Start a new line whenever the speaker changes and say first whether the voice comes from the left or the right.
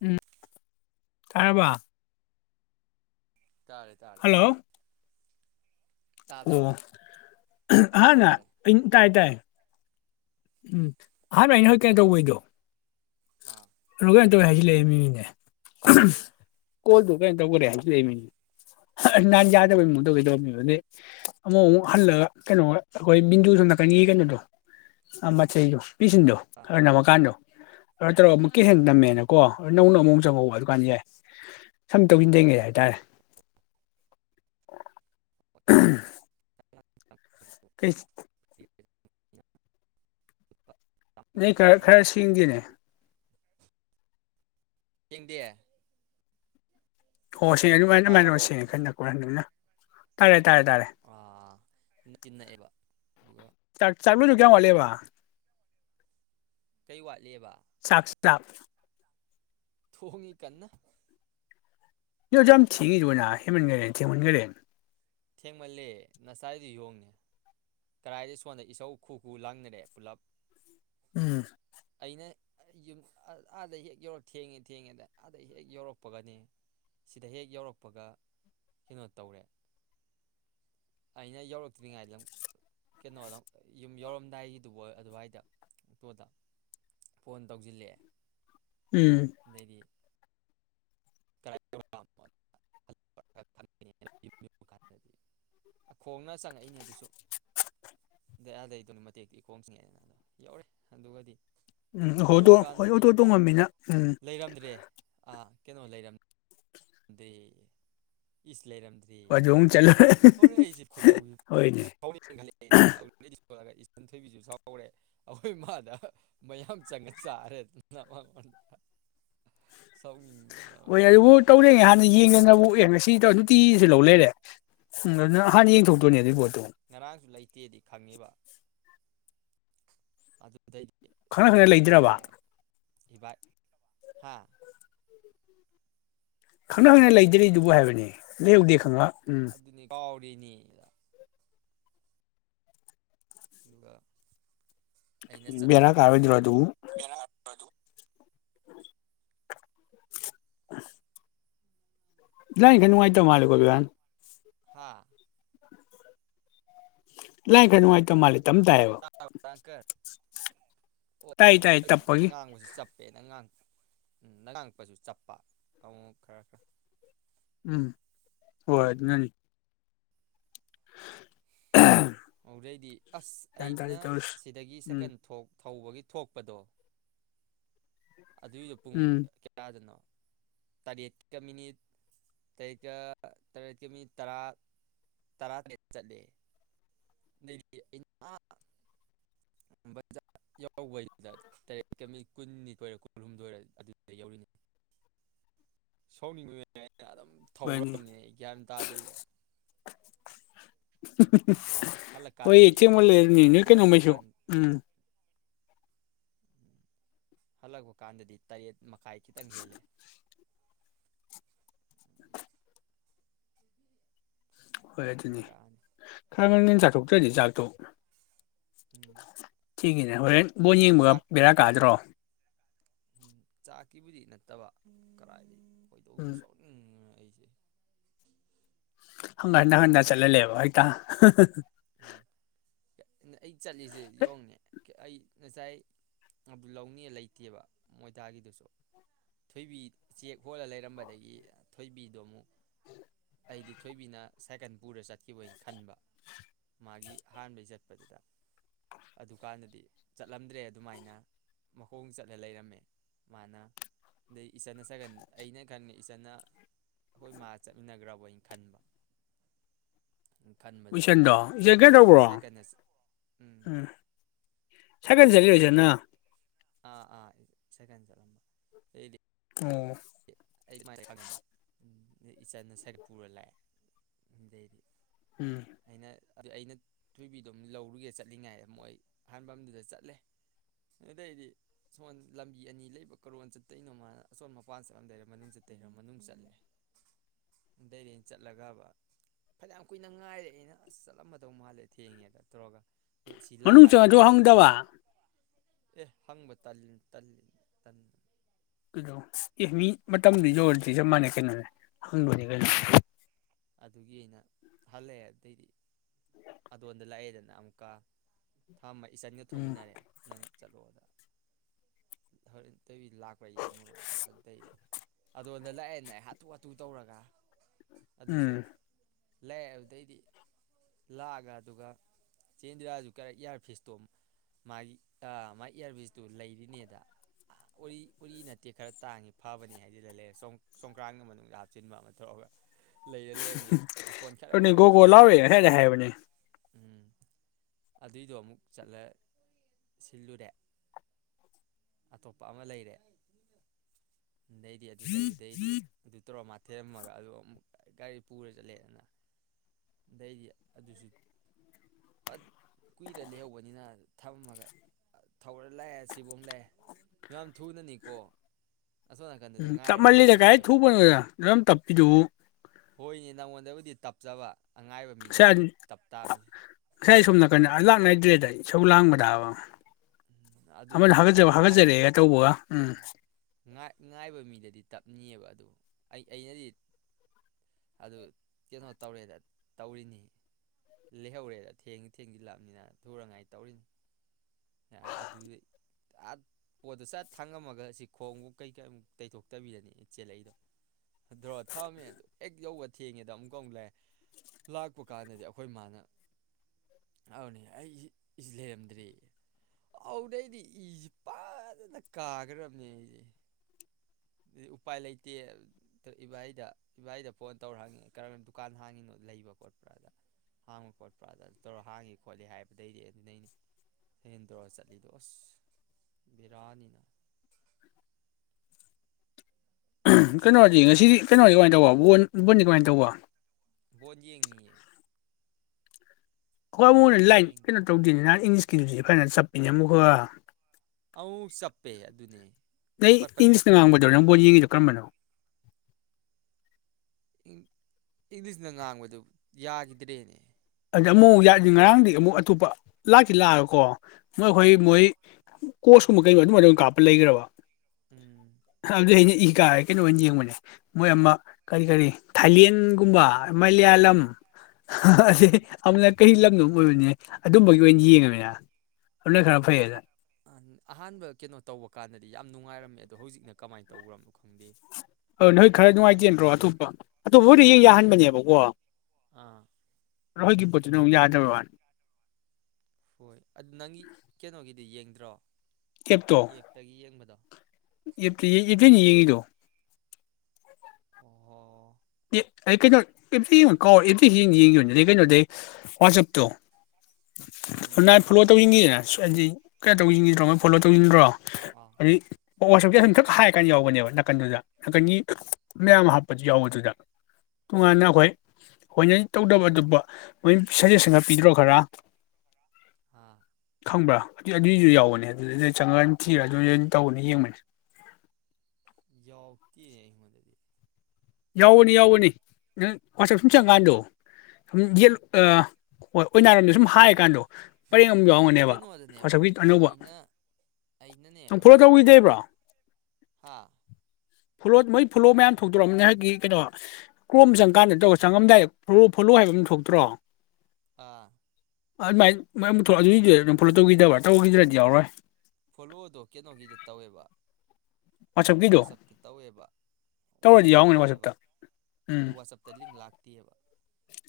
left: ꯎꯝ ꯇꯥꯔꯕ
right: ꯇꯥꯔꯦ ꯇꯥꯔꯦ
left: ꯍꯜꯂꯣ
right: ꯇꯥꯗ꯭ꯔꯣ
left: ꯑꯣ
right: ꯑꯩ
left: ꯍꯅ
right: ꯇꯥꯔꯦ
left: ꯇꯥꯏ ꯇꯥꯏ ꯎꯝ ꯑꯍꯥꯟꯕ ꯅ ꯍꯣꯏ ꯀꯩꯅ
right: ꯀꯩꯗꯧ
left: ꯇꯧꯕꯩꯗꯣ
right: ꯑꯥ
left: ꯔꯣꯍꯟ [inaudible]
right: ꯀꯩ
left: ꯀꯣꯏꯗꯣ ꯀꯃꯥꯏꯅ ꯇꯧꯈꯔꯦ ꯍꯥꯏꯕꯁꯨ ꯂꯩꯃꯤ ꯅꯍꯥꯟ ꯌꯥꯗꯕꯩ ꯃꯉꯣꯟꯗꯧ ꯀꯩꯗꯧꯔꯝꯃꯤꯕ ꯑꯗꯩ ꯑꯃꯨꯛ ꯑꯃꯨꯛ ꯍꯜꯂꯒ ꯀꯩꯅꯣ ꯑꯩꯈꯣꯏ
right: ꯎꯝ
left: ꯟꯗꯨ ꯁꯣꯝ ꯅꯥꯀꯟꯒꯤ ꯀꯩꯅꯣꯗꯣ ꯃꯆꯩꯗꯣ ꯄꯄꯤꯁꯤꯡꯗꯣ ꯈꯔ ꯅꯝꯃꯀꯥꯟꯗꯣ ꯇꯧꯔꯒ ꯑꯃꯨꯛꯀꯦ ꯍꯦꯟꯅ ꯅꯝꯃꯦꯅꯀꯣ ꯅꯧꯅ ꯑꯃꯨꯛ ꯆꯪꯍꯧꯕ ꯑꯗꯨ ꯀꯥꯟꯗ ꯌꯥꯏ ꯁꯝ ꯇꯧꯁꯤꯟꯗꯉꯩ ꯍꯥꯏꯇꯥꯔꯦ ꯀꯩ ꯃꯌꯦꯛ ꯈꯔ ꯈꯔ ꯁꯤꯡꯗꯦꯅꯦ
right: ꯏꯗꯤꯌꯥ
left: ꯍꯣꯏ ꯁꯦ ꯑꯗꯨꯃꯥꯏ ꯑꯗꯨꯃꯥꯏꯅ
right: ꯇꯥꯔꯕꯣ
left: ꯁꯦꯡꯦ ꯈꯟꯅꯀꯣ ꯍꯟꯅꯤꯡꯅ ꯇꯥꯥꯔꯦ
right: ꯑꯥ ꯇꯤꯟꯅꯑꯦꯕ
left: [unintelligible]
right: ꯀꯩ ꯋꯥꯠꯂꯤꯑꯦꯕ
left: ꯆꯐ ꯆꯐ
right: ꯊꯣꯡꯉꯤ ꯀꯟꯅ
left: ꯅꯣꯢ ꯌꯥꯝ ꯊꯦꯡꯉꯤꯔꯤꯕꯅ ꯍꯦꯃꯟꯒꯔꯦꯟ ꯊꯦꯡꯃꯟꯒꯦꯔꯦꯟ
right: ꯊꯦꯡꯃꯜꯂꯦ ꯅꯁꯥꯏꯒꯤꯗꯨ ꯌꯦꯡꯉꯣ ꯀꯗꯥꯥꯏꯗ ꯁꯣꯟꯗ ꯏꯆꯧ ꯈꯨ ꯈꯨ ꯂꯥꯡꯅꯔꯦ ꯄꯨꯜꯂꯞ
left: ꯎꯝ
right: ꯑꯩꯅ ꯌꯨꯝ ꯑꯥꯗꯩ ꯍꯦꯛ ꯌꯧꯔꯛ ꯊꯦꯡꯉꯦ ꯊꯦꯡꯉꯦ ꯑꯗ ꯑꯥꯗꯩ ꯍꯦꯛ ꯌꯧꯔꯛꯄꯒꯅꯦ ꯁꯤꯗ ꯍꯦꯛ ꯌꯧꯔꯛꯄꯒ ꯀꯩꯅꯣ ꯇꯧꯔꯦ ꯑꯩꯅ ꯌꯧꯔꯛꯇ꯭ꯔꯤꯉꯩꯗꯪ ꯀꯩꯅꯣꯗꯪ ꯌꯨꯝ ꯌꯧꯔꯝꯗꯥꯏꯒꯤꯗꯨꯕꯨ ꯑꯗꯨꯋꯥꯏꯗ ꯑꯣꯛꯇꯣꯗ ꯐꯣꯟ ꯇꯧꯁꯤꯜꯂꯛꯑꯦ
left: ꯎꯝ
right: ꯑꯗꯩꯗꯤ ꯈꯣꯡꯅ ꯆꯪꯉꯛꯏꯅꯦ ꯑꯗꯨꯁꯨ ꯑꯗꯩ ꯑꯗꯩꯗꯨꯅ ꯃꯇꯦꯛꯇꯤ ꯏ ꯈꯣꯡ ꯆꯪꯉꯛꯦꯗꯅ ꯑꯗꯣ ꯌꯧꯔꯦ ꯑꯗꯨꯒꯗꯤ
left: ꯎꯝ ꯍꯣꯇꯣ ꯍꯣꯏ
right: ꯍꯧꯀꯥꯟꯗꯗꯤ
left: ꯑꯣꯇꯣ ꯇꯣꯡꯉꯝꯃꯤꯅ ꯎꯝ
right: ꯂꯩꯔꯝꯗ꯭ꯔꯦ ꯀꯩꯅꯣ ꯂꯩꯔ ꯗꯤ ꯏꯁ ꯂꯩꯔꯝꯗ꯭ꯔꯤ
left: ꯑꯗꯨ ꯑꯃꯨꯛ ꯆꯠꯂꯨꯔꯦ
right: ꯍꯣꯔꯦꯟ ꯑꯩꯁꯦ ꯈꯣꯏꯗꯧ
left: ꯍꯣꯏꯅꯦ
right: ꯁꯥꯎꯅꯤꯡꯈꯠꯂꯛꯑꯦꯅꯦ ꯏꯆꯟ ꯊꯣꯏꯕꯤꯁꯨ ꯁꯥꯎꯔꯦ ꯑꯩꯈꯣꯏ ꯃꯥꯗ ꯃꯌꯥꯝ ꯆꯪꯉ ꯆꯥꯔꯦꯅ
left: [unintelligible] ꯇꯧꯔꯤꯉꯩ ꯍꯥꯟꯅ
right: ꯃꯌꯥꯝ
left: ꯌꯦꯡꯗꯅꯕꯨꯛ ꯑꯦ
right: ꯆꯪꯉ
left: ꯉꯁꯤ ꯇꯧꯔꯦ ꯅꯨꯡꯇꯤꯁꯨ ꯂꯧ ꯂꯩꯔꯦ ꯅꯪꯅ ꯍꯥꯟꯅ ꯌꯦꯡ
right: ꯎꯝ ꯉꯔꯥꯡꯁꯨ ꯂꯩꯇꯦꯗꯤ ꯈꯪꯉꯤꯕ ꯑꯗꯨ ꯑꯗꯨꯗꯩꯗꯤ
left: ꯈꯪꯅ ꯈꯪꯅ
right: ꯁꯥꯏꯀꯜꯗꯣ
left: ꯂꯩꯇ꯭ꯔꯕ
right: ꯄꯨꯊꯣꯔꯛꯑꯦ ꯏꯕꯥꯏ ꯍꯥꯥ
left: ꯈꯪꯅ ꯈꯪꯅ ꯂꯩꯗ꯭ꯔꯤꯗꯨꯕꯨ ꯍꯥꯏꯕꯅꯤ ꯂꯩꯍꯧꯗꯦ ꯈꯪꯑ
right: ꯑꯗꯨꯅꯤ ꯀꯥꯎꯔꯦ [unintelligible] ꯑꯗꯨꯒ ꯑꯩꯅ ꯆꯠꯂꯒ
left: ꯕꯦꯔꯥ ꯀꯥꯔꯣꯏꯗ꯭ꯔꯣ ꯑꯗꯨꯕꯨ ꯑꯁ ꯂꯥꯏ ꯈ ꯅꯨꯡꯉꯥꯏꯇ ꯃꯥꯜꯂꯦꯀꯣ ꯕꯦꯔꯥꯟ
right: ꯍꯥꯥ
left: ꯂꯥꯏ ꯈꯔ ꯅꯨꯡꯉꯥꯏꯇ ꯃꯥꯜꯂꯤ
right: ꯇꯥꯔꯕ꯭ꯔꯣ ꯗꯥꯡ ꯀꯔ
left: ꯇꯥꯏ ꯇꯥꯏ ꯇꯞꯄꯒꯤ
right: ꯄꯦꯟꯅ ꯉꯥꯡ ꯅꯪ ꯉꯛꯕꯁꯨ ꯆꯠꯄ ꯑꯃꯨꯛ ꯈꯔ ꯈꯔ
left: ꯎꯝ ꯍꯣꯏ ꯑꯗꯨꯅꯅꯤ [unintelligible]
right: ꯑꯧꯗꯩꯗꯤ ꯑꯁ
left: ꯒ꯭ꯌꯥꯟ ꯇꯥꯗꯦ
right: ꯑꯩꯅ
left: ꯇꯧꯔꯤꯁꯤ
right: ꯁꯤꯗꯒꯤ
left: ꯎꯝ
right: ꯁꯀꯟ ꯊꯣꯛ ꯊꯧꯕꯒꯤ ꯊꯣꯛꯄꯗꯣ ꯑꯗꯨꯏꯗꯣ ꯄꯨꯡ
left: ꯎꯝ
right: ꯀ ꯌꯥꯗꯅꯣ ꯇꯔꯦꯠꯀ ꯃꯤꯅꯤꯠ ꯇꯔꯦꯠꯀ ꯇꯔꯦꯠꯀ ꯃꯤꯅꯤꯠ ꯇꯔꯥ ꯇꯔꯥ ꯇꯔꯦꯠ ꯆꯠꯂꯦ ꯑ ꯕꯖꯥꯔ ꯌꯧꯕꯩꯗ ꯇꯔꯦꯠꯀ ꯃꯤ ꯀꯨꯟꯅꯤꯊꯣꯏꯔ ꯀꯨꯟꯍꯨꯝꯗꯣꯏꯔ ꯑꯗꯨꯗ ꯌꯧꯔꯤꯅꯤ ꯁꯧꯅꯤꯡꯕꯩ ꯃꯌꯥꯏꯅ ꯑꯗꯨꯝ
left: ꯍꯣꯏꯅꯦ
right: ꯊꯧꯈ꯭ꯔꯕꯅꯤ ꯑꯩ ꯒ꯭ꯌꯥꯟ ꯇꯥꯗꯕꯤꯗ ꯑꯗꯩ
left: ꯍꯣꯏ
right: ꯍꯜꯂꯛꯀꯥꯟꯗꯕꯨꯗꯤ
left: ꯏꯆꯦ ꯑꯃ ꯂꯩꯔꯅꯤ ꯅꯣꯏ
right: ꯍꯜꯂꯛꯄꯗ
left: ꯀꯩꯅꯣꯃꯥꯏꯁꯨ
right: ꯀꯥꯟ
left: ꯎꯝ
right: ꯍꯜꯂꯛꯄ ꯀꯥꯟꯗꯗꯤ ꯇꯔꯦꯠ ꯀꯥꯏꯀꯤꯇꯪ ꯍꯦꯂꯦ
left: ꯍ ꯇꯅꯤ
right: ꯕꯦꯔꯥꯅꯤ
left: ꯊꯒ ꯆꯊꯣꯛꯇꯗꯤ ꯊꯣꯛ
right: ꯎꯝ
left: [inaudible] ꯊꯤꯒꯤꯅꯦ ꯍꯣꯔꯦꯟ ꯕꯣꯣꯟ ꯌꯦꯡꯕꯒ
right: ꯆꯥꯛ
left: ꯕꯦꯔꯥ ꯀꯥꯗ꯭ꯔꯣ
right: ꯎꯝ ꯆꯥꯛꯀꯤꯕꯨꯗꯤ ꯅꯠꯇꯕ ꯀꯔꯥꯏꯗꯤ ꯀꯩꯗꯧꯗꯨ
left: ꯎꯝ
right: ꯁ ꯑꯩꯁꯦ
left: ꯍꯪꯟꯟꯅ ꯍꯟꯟꯅ ꯆꯠꯍꯜꯂꯦꯕ ꯍꯇꯥ
right: ꯎꯝ ꯑꯩ ꯆꯠꯂꯤꯁꯦ ꯌꯣꯡꯉꯦ ꯑꯩ ꯉꯁꯥꯏ ꯑꯕꯗꯨꯜ ꯂꯧꯅꯤ ꯂꯩꯇꯦꯕ ꯃꯣꯏꯇꯥꯒꯤꯗꯨꯁꯨ ꯊꯣꯏꯕꯤ ꯆꯦꯛ ꯍꯣꯜꯂ ꯂꯩꯔꯝꯕꯗꯒꯤ ꯊꯣꯏꯕꯤꯗꯣ ꯑꯃꯨꯛ ꯑꯩꯗꯤ ꯊꯣꯏꯕꯤꯅ ꯁꯥꯏꯀꯜ ꯄꯨꯔ ꯆꯠꯈꯤꯕꯅ ꯈꯟꯕ ꯃꯥꯒꯤ ꯑꯍꯥꯟꯕꯩ ꯆꯠꯄꯗꯨꯗ ꯑꯗꯨꯀꯥꯟꯗꯗꯤ ꯆꯠꯂꯝꯗ꯭ꯔꯦ ꯑꯗꯨꯃꯥꯏꯅ ꯃꯈꯣꯡ ꯆꯠꯂ ꯂꯩꯔꯝꯃꯦ ꯃꯥꯅ ꯑꯗꯩ ꯏꯆꯅꯒ ꯑꯩꯅ ꯈꯟꯒꯦ ꯏꯆꯟꯅ ꯑꯩꯈꯣꯏ ꯃꯥ ꯆꯠꯃꯤꯟꯅꯈ꯭ꯔꯕꯅ ꯈꯟꯕ ꯈꯟꯕꯗꯨꯗ
left: ꯏꯆꯟꯗꯣ ꯏꯆꯟ ꯀꯩꯅꯣ
right: ꯇꯣꯏꯕꯤ
left: ꯇꯧꯕ꯭ꯔꯣ
right: ꯁꯥꯏꯀꯅ ꯎꯝ
left: ꯍꯀꯩꯅ ꯆꯂꯤꯁꯅ
right: ꯑ ꯑꯥ ꯁꯀꯖꯝꯕꯗꯤ
left: ꯎ
right: ꯑꯩꯗꯅ ꯏꯆꯅ ꯁꯔꯛ ꯄꯨꯔ ꯂꯥꯛꯑꯦ ꯑꯗꯩꯗꯤ
left: ꯎꯝ
right: ꯑꯗꯨꯗ ꯑꯩꯅ ꯊꯣꯏꯕꯤꯗꯣ ꯑꯃ ꯂꯧꯔꯨꯒꯦ ꯆꯠꯂꯤꯉꯥꯏ ꯑꯃꯨꯛ ꯑꯩ ꯑꯍꯥꯟꯕꯝꯗꯨꯗ ꯆꯠꯂꯦ ꯑꯗꯩꯗꯤ ꯁꯣꯝ ꯂꯝꯕꯤ ꯑꯅꯤ ꯂꯩꯕ ꯀꯔꯣꯟ ꯆꯠꯇꯣꯏꯅꯣ ꯃꯥꯅ ꯑꯆꯣꯟ ꯃ ꯃꯄꯥꯟ ꯆꯠꯂꯝꯗꯩꯔ ꯃꯅꯨꯡ ꯆꯠꯩꯔ ꯃꯅꯨꯡ ꯆꯠꯂꯦ ꯇꯩꯔꯦꯩꯅ ꯆꯠꯂꯒ ꯐꯅꯌꯥꯝ ꯀꯨꯏꯅ ꯉꯥꯏꯔꯦ ꯑꯩꯅ ꯑꯁ ꯆꯠꯂꯝꯃꯗꯧ ꯃꯥꯜꯂꯦ ꯊꯦꯡꯉꯦꯗ ꯇꯧꯔꯒ ꯁꯤ
left: ꯃꯅꯨꯡ
right: ꯂꯥꯛꯀꯥꯟꯗ ꯑꯃꯨꯛ
left: ꯆꯪꯉꯁꯨ
right: ꯂꯩꯔꯝꯗ꯭ꯔꯦ
left: ꯍꯪꯗꯕ
right: ꯑꯦ ꯍꯪꯕ ꯇ ꯇ
left: ꯑꯗꯨꯗꯣ ꯑꯦ ꯃꯤ ꯃꯇꯝꯗꯨ ꯌꯧꯔꯗ꯭ꯔꯤ ꯆꯞ ꯃꯥꯟꯅꯩ ꯀꯩꯅꯣꯅꯦ ꯍꯪꯗꯣꯅꯦ ꯀꯩꯅꯣ
right: ꯑꯗꯨꯒꯤ ꯑꯩꯅ ꯍꯜꯂꯛꯑꯦ ꯑꯗꯨꯗꯩꯗꯤ ꯑꯗꯣꯟꯝꯗ ꯂꯥꯛꯑꯦꯗꯅ ꯑꯃꯨꯛꯀ ꯑꯍꯝꯕ ꯏꯆꯟꯒ
left: ꯎꯝ
right: ꯊꯣꯡꯃꯤꯟꯅꯔꯦ ꯅꯪ ꯆꯠꯂꯣꯗ ꯍꯣꯔꯦꯟ ꯇꯩ ꯂꯥꯛꯄ ꯌꯦꯡꯉꯨꯔꯣꯅ ꯑꯗꯨ ꯇꯩꯗꯤ ꯑꯗꯣꯗ ꯂꯥꯛꯑꯦꯅ ꯑꯩ ꯍꯥꯊꯨ ꯍꯥꯊꯨ ꯇꯧꯔꯒ
left: ꯎꯝ
right: ꯑꯗꯨꯁꯨ ꯂꯩꯦ ꯑꯗꯨꯗꯩꯗꯤ ꯂꯥꯛꯑꯒ ꯑꯗꯨꯒ ꯆꯦꯟꯗ꯭ꯔꯁꯨ ꯈꯔ ꯏꯌꯥꯔꯕꯤꯁꯇꯣ ꯃꯥꯒꯤ ꯃꯥꯒꯤ ꯏꯌꯥꯔꯕꯤꯁꯇꯨ ꯂꯩꯔꯤꯅꯦꯗ ꯎꯔꯤ ꯎꯔꯤ ꯅꯠꯇꯦ ꯈꯔ ꯇꯥꯡꯉꯤ ꯐꯕꯅꯤ ꯍꯥꯏꯗꯤ ꯂꯩꯔꯦ ꯆꯣꯡꯀ꯭ꯔꯥꯟꯒꯤ ꯃꯅꯨꯡꯗ ꯍꯥꯞꯆꯤꯟꯕ ꯑꯃ ꯊꯣꯛꯔꯛꯒ
left: ꯑꯣꯅꯤ ꯒꯣꯒꯣ ꯂꯥꯎ
right: ꯈꯦꯡꯉꯦꯗ
left: ꯍꯥꯏꯑꯦꯗ ꯍꯥꯏꯑꯦꯕꯅꯤ
right: ꯎꯝ ꯑꯗꯨꯏꯗꯣ ꯑꯃꯨꯛ ꯆꯠꯂ ꯁꯤꯜꯂꯨꯔꯦ ꯑꯇꯣꯞꯄ ꯑꯃ ꯂꯩꯔꯦ ꯑꯗꯩꯗꯤ ꯑꯗꯨ ꯂꯩꯕꯗꯩꯗꯤ ꯑꯗꯨ ꯇꯧꯔ ꯃꯥ ꯊꯦꯝꯃꯒ ꯑꯗꯨ ꯑꯃꯨꯛ ꯒꯥꯔꯤ ꯄꯨꯔ ꯆꯠꯂꯦꯗꯅ ꯑꯗꯩꯗꯤ ꯑꯗꯨꯁꯨ ꯐꯠ ꯀꯨꯏꯔ ꯂꯩꯍꯧꯕꯅꯤꯅ ꯊꯝꯃꯒ ꯊꯧꯔ ꯂꯥꯛꯑꯦ ꯑꯁꯤꯕ ꯑꯃ ꯂꯥꯛꯑꯦ ꯌꯥꯝ ꯊꯨꯅꯅꯤꯀꯣ ꯑꯁꯣꯝ ꯅꯥꯀꯟꯗꯁꯨ ꯉꯥꯏꯔ ꯑꯗꯨꯝ
left: ꯇꯞꯃꯜꯂꯤꯗ ꯒꯥꯔꯤ
right: ꯂꯩꯕꯅꯤꯅ
left: ꯊꯧꯔꯨꯕꯩ ꯑꯣꯏꯔꯦ ꯔꯝ ꯇꯞꯄꯤꯗꯨꯕꯨ
right: ꯍꯣꯏꯅꯦ ꯅꯪꯉꯣꯟꯗꯕꯨꯗꯤ ꯇꯞꯆꯕ ꯑꯉꯥꯏꯕ
left: ꯉꯁꯥꯏ
right: ꯃꯤꯗꯕꯨꯗꯤ ꯇꯞ ꯇꯥꯥꯃꯤ
left: ꯀꯩꯅꯣ ꯂꯥꯛꯅꯗ꯭ꯔꯦꯗ ꯏꯁꯧ ꯂꯥꯡꯕꯗꯕ ꯑꯃꯅ
right: ꯑꯗꯨꯅꯤ
left: ꯍꯥꯒꯠꯆꯕ
right: ꯉꯥ
left: ꯍꯥꯒꯠꯆꯔꯛꯑꯦꯒ ꯇꯧꯕꯒ ꯎꯝ
right: ꯉꯥ ꯉꯥꯏꯕ ꯃꯤꯗꯗꯤ ꯇꯞ ꯅꯤꯕ ꯑꯗꯨ ꯑꯩ ꯑꯩꯅꯗꯤ ꯑꯗꯨ ꯀꯩꯅꯣ ꯇꯧꯔꯦꯗ ꯇꯧꯔꯤꯅꯤ ꯂꯩꯍꯧꯔꯦꯗ ꯊꯦꯡ ꯊꯦꯡꯖꯤ ꯂꯕꯅꯤꯅ ꯊꯨꯔꯉꯥꯏ ꯇꯧꯔꯤꯅꯤ ꯑꯗꯨ ꯑꯥ ꯄꯣꯠꯇꯣ ꯆꯠ ꯊꯥꯡꯉꯝꯃꯒ ꯁꯤ ꯈꯣꯡꯒ ꯀꯩ ꯀꯩꯃꯨꯛ ꯇꯩꯊꯣꯛꯇꯕꯤꯔꯅꯤ ꯆꯦꯜꯂꯛꯏꯗꯣ ꯑꯗꯨꯗ꯭ꯔꯣ ꯊꯝꯃꯦ ꯑꯗꯣ ꯍꯦꯛ ꯌꯧꯕ ꯊꯦꯡꯉꯦꯗ ꯑꯃꯨꯛꯀ ꯑꯃꯨꯛ ꯂꯥꯛꯑꯦ ꯂꯥꯛꯄ ꯀꯥꯟꯗꯗꯤ ꯑꯩꯈꯣꯏ ꯏ ꯃꯥꯅ ꯍꯥꯏꯅꯤ ꯑꯩꯁꯤ ꯂꯩꯔꯝꯗ꯭ꯔꯤ ꯑꯗꯩꯗꯤ ꯏꯁꯤ ꯐꯖꯅ ꯀꯥꯈ꯭ꯔꯕꯅꯦ ꯑꯩꯗꯤ ꯎꯄꯥꯏ ꯂꯩꯇꯦ ꯏꯚꯥꯏꯗ ꯏꯚꯥꯏꯗ ꯐꯣꯟ ꯇꯧꯔ ꯍꯪꯉꯤ ꯀꯔꯝꯕ ꯗꯨꯀꯥꯟ ꯍꯥꯡꯉꯤꯅꯣ ꯂꯩꯕ ꯈꯣꯠꯄ꯭ꯔꯥꯗ ꯍꯥꯡꯕ ꯈꯣꯠꯄ꯭ꯔꯥꯗ ꯇꯧꯔꯣ ꯍꯥꯡꯉꯤ ꯈꯣꯠꯂꯤ ꯍꯥꯏꯕꯗꯩꯗꯤ ꯑꯗꯨꯅꯩꯅꯦ ꯍꯦꯟ ꯇꯧꯔꯒ ꯆꯠꯂ ꯂꯤꯗꯣꯁ ꯕꯦꯔꯥꯅꯤꯅ ꯉꯁꯤ
left: ꯀꯩꯅꯣꯗꯤ
right: ꯑꯩ
left: ꯉꯁꯤꯗꯤ ꯀꯩꯅꯣꯗꯤ ꯀꯃꯥꯏꯅ ꯇꯧꯕ ꯕꯣꯟ ꯕꯣꯟꯗꯤ ꯀꯃꯥꯏꯅ ꯇꯧꯕ
right: ꯕꯣꯟ ꯌꯦꯡꯅꯤꯌꯦ
left: ꯑꯩꯈꯣꯏꯨꯅ
right: ꯕꯣꯟ
left: ꯂꯥꯏꯟ ꯀꯩꯅꯣ
right: ꯌꯦꯡꯗꯣꯏꯅꯤ
left: ꯇꯧꯗꯦ ꯅꯍ ꯏꯪꯂꯤꯁꯀꯤꯗꯨꯗꯤ ꯐꯖꯅ ꯆꯞ ꯃꯤꯝꯨꯀꯣ
right: ꯑꯃꯨꯛ ꯃꯨꯛ ꯆꯞꯄꯦ ꯑꯗꯨꯅꯦ
left: ꯀꯩ
right: ꯄꯠ ꯄꯠ ꯇꯠ
left: ꯑꯦꯡꯂꯤꯖꯅ ꯉꯥꯡꯕꯗꯔ ꯅꯪ ꯕꯣꯟ ꯌꯦꯡꯉꯤꯗꯣ ꯀꯔꯝꯕꯅꯣ
right: ꯏꯪꯂꯤꯁꯅ ꯉꯥꯡꯕꯗꯨ ꯌꯥꯈꯤꯗ꯭ꯔꯦꯅꯦ
left: ꯑꯗ ꯑꯃꯨꯛ ꯉꯔꯥꯡꯗꯤ ꯑꯃꯨꯛ ꯑꯇꯣꯞꯄ ꯂꯥꯛꯁꯤ ꯂꯥꯛꯑꯒꯀꯣ ꯅꯣꯏ ꯑꯩꯈꯣꯏ
right: ꯎꯝ
left: ꯃꯣꯏ ꯀꯣꯁꯀꯨꯝꯕ ꯀꯩꯒꯣ ꯑꯗꯨꯝ ꯑꯗꯨꯝ ꯀꯥꯞꯄ ꯂꯩꯈ꯭ꯔꯕ
right: ꯎꯝ
left: ꯍꯥꯏꯗꯤ ꯑ ꯏ ꯀꯥꯏ ꯀꯩꯅꯣ ꯑꯣꯏꯅ ꯌꯦꯡꯕꯅꯦ ꯃꯣꯏ ꯑꯃ ꯀꯔꯤ ꯀꯔꯤ ꯊꯥꯏꯂꯦꯟꯒꯨꯝꯕ ꯃꯂꯌꯥꯂꯝ
right: ꯎꯝ
left: ꯑ ꯀꯩ ꯂꯝꯅꯣ ꯑꯃ ꯑꯣꯏꯕꯅꯤ ꯑꯗꯨꯝꯕꯒꯤ ꯑꯣꯏꯅ ꯌꯦꯡꯉꯃꯤꯅ ꯑꯗꯨꯅ ꯈꯔ ꯐꯩꯗꯅ
right: ꯑꯍꯥꯟꯕ ꯀꯩꯅꯣ ꯇꯧꯕ ꯀꯥꯟꯗꯗꯤ ꯌꯥꯝ ꯅꯨꯡꯉꯥꯏꯔꯝꯃꯦ ꯑꯗꯣ ꯍꯧꯖꯤꯛꯅ ꯀꯃꯥꯏꯅ ꯇꯧꯒꯔꯝꯅꯣ ꯈꯪꯗꯦ
left: ꯑ ꯅꯣꯏ ꯈꯔ
right: ꯅꯨꯡꯉꯥꯏꯈꯤꯗ
left: ꯅꯨꯡꯉꯥꯏꯇꯦꯟꯗ꯭ꯔꯣ ꯑꯇꯣꯞꯄ ꯑꯇꯣꯞꯄꯕꯨꯗꯤ ꯍꯌꯦꯡ ꯌꯥꯍꯟꯕꯅꯦꯕ ꯀꯣ
right: ꯑꯥ
left: ꯑꯩꯈꯣꯏꯒꯤ ꯄꯣꯠꯇꯨꯅ ꯑꯃꯨꯛ ꯌꯥꯗꯕꯕꯥꯅꯤ
right: ꯍꯣꯏ ꯑꯗꯨ ꯅꯪꯒꯤ ꯀꯩꯅꯣꯒꯤꯗꯤ ꯌꯦꯡꯗ ꯭ꯔꯣ
left: ꯑꯦꯞꯇꯣꯇ ꯌꯦ ꯛꯇꯣ
right: ꯑꯣ
left: ꯑꯦ ꯑꯩ ꯀꯩꯅꯣ ꯑꯦꯞꯇꯤ ꯌꯦꯡ ꯀꯥꯎꯔ ꯑꯦꯐꯇꯤ ꯍꯦꯡ ꯌꯦꯡꯈꯤꯕꯅꯦ ꯑꯗꯨ ꯑꯩ ꯀꯩꯅꯣꯗꯤ ꯑꯩ ꯋꯥꯆꯞꯇꯣ
right: ꯎꯝ
left: ꯅ ꯐꯂꯣ ꯇ ꯍꯤꯅꯦ ꯀ ꯇꯧ ꯐꯣꯂꯣ ꯇꯨꯗ꯭ꯔꯣ
right: ꯑꯥ ꯑꯥ
left: ꯑꯗꯨꯩ ꯑꯣ ꯋꯥꯁꯞꯁꯦ ꯑꯗꯨꯝ ꯊꯛ ꯍꯥꯏ ꯀꯥꯟꯗ ꯌꯥꯎꯕꯅꯦꯕ ꯅꯥꯀꯟꯗꯨꯗ ꯅꯥꯀꯟꯒꯤ ꯃꯌꯥꯝ ꯍꯥꯞꯄꯗꯨ ꯌꯥꯎꯕꯗꯨꯗ ꯇꯣꯉꯥꯟꯅ ꯑꯩꯈꯣꯏ ꯍꯣꯏꯅ ꯇꯧꯗꯕ ꯑꯗꯨꯞ ꯃꯣꯏ ꯁꯖꯦꯁꯟ ꯈꯔ ꯄꯤꯗ꯭ꯔꯣ ꯈꯔ
right: ꯑꯥ
left: ꯈꯪꯕ꯭ꯔ ꯑꯗꯨ ꯑꯗꯨꯏꯁꯨ ꯌꯥꯎꯕꯅꯦ ꯑꯗꯨꯗ ꯆꯪꯉ ꯊꯤꯔ ꯑꯗꯨ ꯇꯧꯕꯅꯤ ꯌꯦꯡꯕꯅꯦ
right: ꯌꯥꯎ ꯀ ꯃꯗꯤ
left: ꯌꯥꯎꯔꯅꯤ ꯌꯥꯎꯒꯅꯤ ꯅꯪ ꯋꯥꯆꯞ ꯁꯨꯝ ꯆꯪꯀꯥꯟꯗꯣ ꯁꯨꯝ ꯌꯦ ꯍꯣꯏ ꯑꯣꯏꯔꯣꯗꯣ ꯁꯨꯝ ꯍꯥꯏꯔ ꯀꯥꯟꯗꯣ ꯄꯔꯦꯡ ꯑꯃ ꯌꯥꯎꯔꯝꯒꯅꯦꯕ
right: ꯀꯩꯅꯣꯗꯅꯦꯕ
left: ꯋꯥꯆꯞꯀꯤ ꯑꯅꯧꯕ
right: ꯑꯩꯅ ꯑꯩꯅꯅꯦ
left: ꯅꯪ
right: ꯑꯃ
left: ꯐꯣꯂꯣ
right: ꯌꯥꯎꯔꯤꯁꯤꯅꯦ
left: ꯇꯧꯈꯤꯗ꯭ꯔꯤꯕ꯭ꯔꯣ
right: ꯍꯥ
left: ꯐꯨꯂꯣ ꯃꯣꯏ ꯐꯨꯂꯣ ꯃꯌꯥꯝ ꯊꯧꯗꯣꯔꯑꯝꯅꯦ ꯍꯥꯏ ꯒꯤ ꯀꯩꯅꯣ ꯀ꯭ꯔꯣꯝ ꯆꯪꯀꯥꯟꯗ ꯇꯧ ꯆꯪꯉꯝꯗꯥꯏ ꯐꯂꯨ ꯐꯣꯂꯨ ꯍꯥꯏꯕ ꯑꯃ ꯊꯣꯛꯇ꯭ꯔꯣ
right: ꯑꯥ
left: ꯑꯗꯨꯃꯥꯏ ꯑꯗꯨꯏꯗꯨ ꯑꯗꯨ ꯐꯣꯂꯣ ꯇꯧꯈꯤꯗꯕ꯭ꯔ ꯇꯧꯔꯈꯤꯗ꯭ꯔꯗꯤ ꯌꯥꯎꯔꯣꯏ
right: ꯐꯣꯂꯣꯗꯣ ꯀꯩꯅꯣꯒꯤꯗ ꯇꯧꯋꯦꯕ
left: ꯋꯥꯆꯞꯀꯤꯗꯣ
right: ꯋꯥꯆꯞꯇ ꯇꯧꯋꯦꯕ
left: ꯇꯧꯔꯗꯤ
right: ꯋꯥꯆꯞꯇ
left: ꯌꯥꯎꯔꯝꯒꯅꯤ
right: ꯇꯧꯋꯦꯕ
left: ꯋꯥꯆꯞꯇ
right: ꯑꯗꯨ
left: ꯎꯝ
right: ꯋꯥꯆꯞꯇ ꯂꯤꯡ ꯂꯥꯛꯇꯦꯑꯕ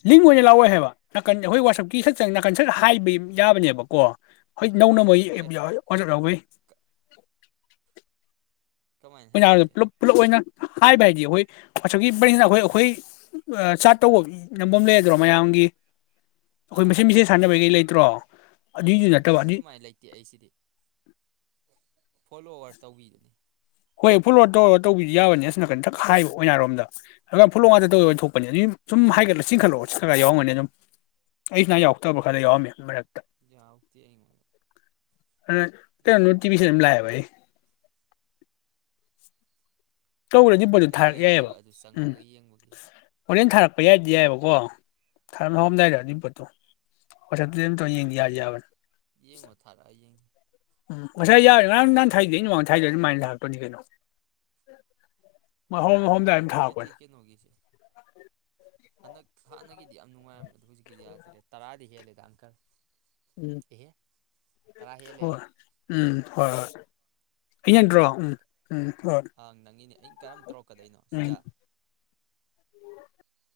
left: ꯂꯤꯡ ꯑꯣꯏꯅ ꯂꯥꯛꯑꯣꯏ ꯍꯥꯏꯕ ꯅꯥꯀꯟ ꯑꯩꯈꯣꯏ ꯋꯥꯆꯞꯀꯤ ꯁ ꯆꯪ ꯅꯥꯀꯟ ꯁꯠ ꯍꯥꯏꯕ ꯌꯥꯕꯅꯦꯕꯀꯣ ꯍꯣꯏ ꯅꯧꯅ ꯃꯩ
right: ꯍꯥꯏꯒꯠꯄ
left: ꯑꯣꯗꯔ ꯂꯧꯎꯋꯤ
right: ꯀꯃꯥꯏꯅ
left: ꯑꯣꯏꯅ
right: ꯍꯥꯏꯒꯠꯀꯦ
left: ꯄꯨꯂꯞ ꯄꯨꯜꯂꯞ ꯑꯣꯏꯅ ꯍꯥꯏꯕ ꯍꯥꯏꯗꯤ ꯑꯩꯈꯣꯏ ꯑꯁꯨꯛꯀꯤ ꯄꯦꯡꯁꯤꯅ ꯑꯩꯈꯣꯏ ꯑꯩꯈꯣꯏ ꯆꯥ ꯇꯧꯕ ꯅꯝꯕ ꯑꯃ ꯂꯩꯒꯗ꯭ꯔꯣ ꯃꯌꯥꯝꯒꯤ ꯑꯩꯈꯣꯏ
right: ꯑꯥ
left: ꯃꯁꯦꯟ ꯃꯁꯦꯟ ꯁꯥꯟꯅꯕꯩ ꯀꯩ ꯂꯩꯦ ꯀꯨꯇ꯭ꯔꯣ
right: ꯑꯗꯨꯃꯥꯏꯅ ꯂꯩꯇꯦ ꯑꯩꯁꯤꯗꯤ ꯐꯣꯂꯣꯋꯥꯔ ꯇꯧꯕꯤꯗꯨꯅꯤ
left: ꯍꯣꯏ ꯐꯣꯂꯣ ꯇꯧꯔ ꯇꯧꯕꯤꯗꯤ ꯌꯥꯕꯅꯤ ꯑꯅ ꯀꯟꯇꯛ ꯍꯥꯏꯕ ꯑꯣꯏꯅꯔꯣꯝꯗ ꯐꯣꯂꯣ ꯉꯥꯛꯇ ꯇꯧꯔ ꯊꯣꯛꯄꯅꯤ ꯑꯗꯨ ꯁꯨꯝ ꯍꯥꯏꯒꯠꯂ ꯆꯤꯟꯈꯠꯂꯛꯑꯣ ꯆ ꯌꯥꯎꯔꯝꯒꯅꯤ ꯑꯗꯨꯝ ꯑꯩ ꯏꯁꯅꯥ ꯌꯥꯎꯔꯛꯇꯕ ꯈꯔꯗ ꯌꯥꯎꯔꯝꯃꯦ ꯃꯔꯛꯇ
right: ꯌꯥꯥꯎ ꯀ ꯃ
left: ꯑꯩꯅ ꯅꯣꯇꯤꯐꯁꯟ ꯂꯥꯛ ꯇꯧꯨꯔꯗꯤ ꯕꯣꯜꯗꯨ
right: ꯂꯤꯡ
left: ꯊꯥꯔꯛ ꯌꯥꯏꯑꯕ
right: ꯂꯩꯇꯦꯕ ꯑꯗꯨ
left: ꯎꯝ
right: ꯆꯪꯉꯒ ꯌꯦꯡꯕꯒꯤ
left: ꯍꯣꯔꯦꯟ ꯊꯥꯔꯛ ꯄ ꯌꯥꯏꯗꯤ ꯌꯥꯏꯑꯕꯀꯣ ꯊꯥꯏꯅ
right: ꯎꯝ
left: ꯍꯐꯝꯗꯏꯔꯄꯠꯇꯣ ꯄ ꯑꯗꯨ ꯑ ꯌꯥ
right: ꯌꯦꯡꯉꯣ ꯊꯥꯔ ꯌꯦꯡ
left: ꯎꯝ ꯉꯁꯥꯏ ꯌꯥꯔꯦ ꯉꯔ ꯅꯍꯥꯟ ꯊꯥꯏꯗꯦ ꯃꯃꯥꯡꯗ ꯊꯥꯏꯗꯣꯏ ꯑꯗꯨꯃꯥꯏꯅ ꯂꯥꯛꯇꯣꯏꯅꯤ ꯀꯩꯅꯣ ꯃꯍꯣꯡ
right: ꯌꯥꯝ
left: ꯃꯣꯡꯝꯗꯥꯏꯝ ꯊꯥꯈꯣꯏ
right: ꯅꯨꯡꯉꯥꯏꯇꯦ ꯀꯩꯅꯣꯒꯤꯁꯦ ꯍꯟꯗꯛ ꯍꯥꯟꯅꯒꯤꯗꯤ ꯌꯥꯝ ꯅꯨꯡꯉꯥꯏꯔꯝꯃꯦ ꯑ ꯑꯗꯨ ꯍꯧꯖꯤꯛꯀꯤꯗꯤ ꯌꯥꯗ꯭ꯔꯦ ꯇꯔꯥꯗꯤ ꯍꯦꯜꯂꯦꯗ ꯑꯪꯀꯜ
left: ꯎꯝ
right: ꯑꯦꯍꯦ ꯇꯔꯥ
left: ꯍ
right: ꯍꯦꯜꯂꯦꯕ
left: ꯎꯝ ꯍꯣꯏ ꯍꯣꯏ
right: ꯑꯩ ꯑꯃꯨꯛ
left: ꯑꯩꯟꯗ꯭ꯔꯣ ꯎꯝ ꯎꯝ ꯍꯣꯏ
right: ꯏꯪ ꯀꯔꯝ ꯇ꯭ꯔꯣ ꯀꯗꯩꯅꯣ
left: ꯎꯝ
right: ꯁꯤꯗ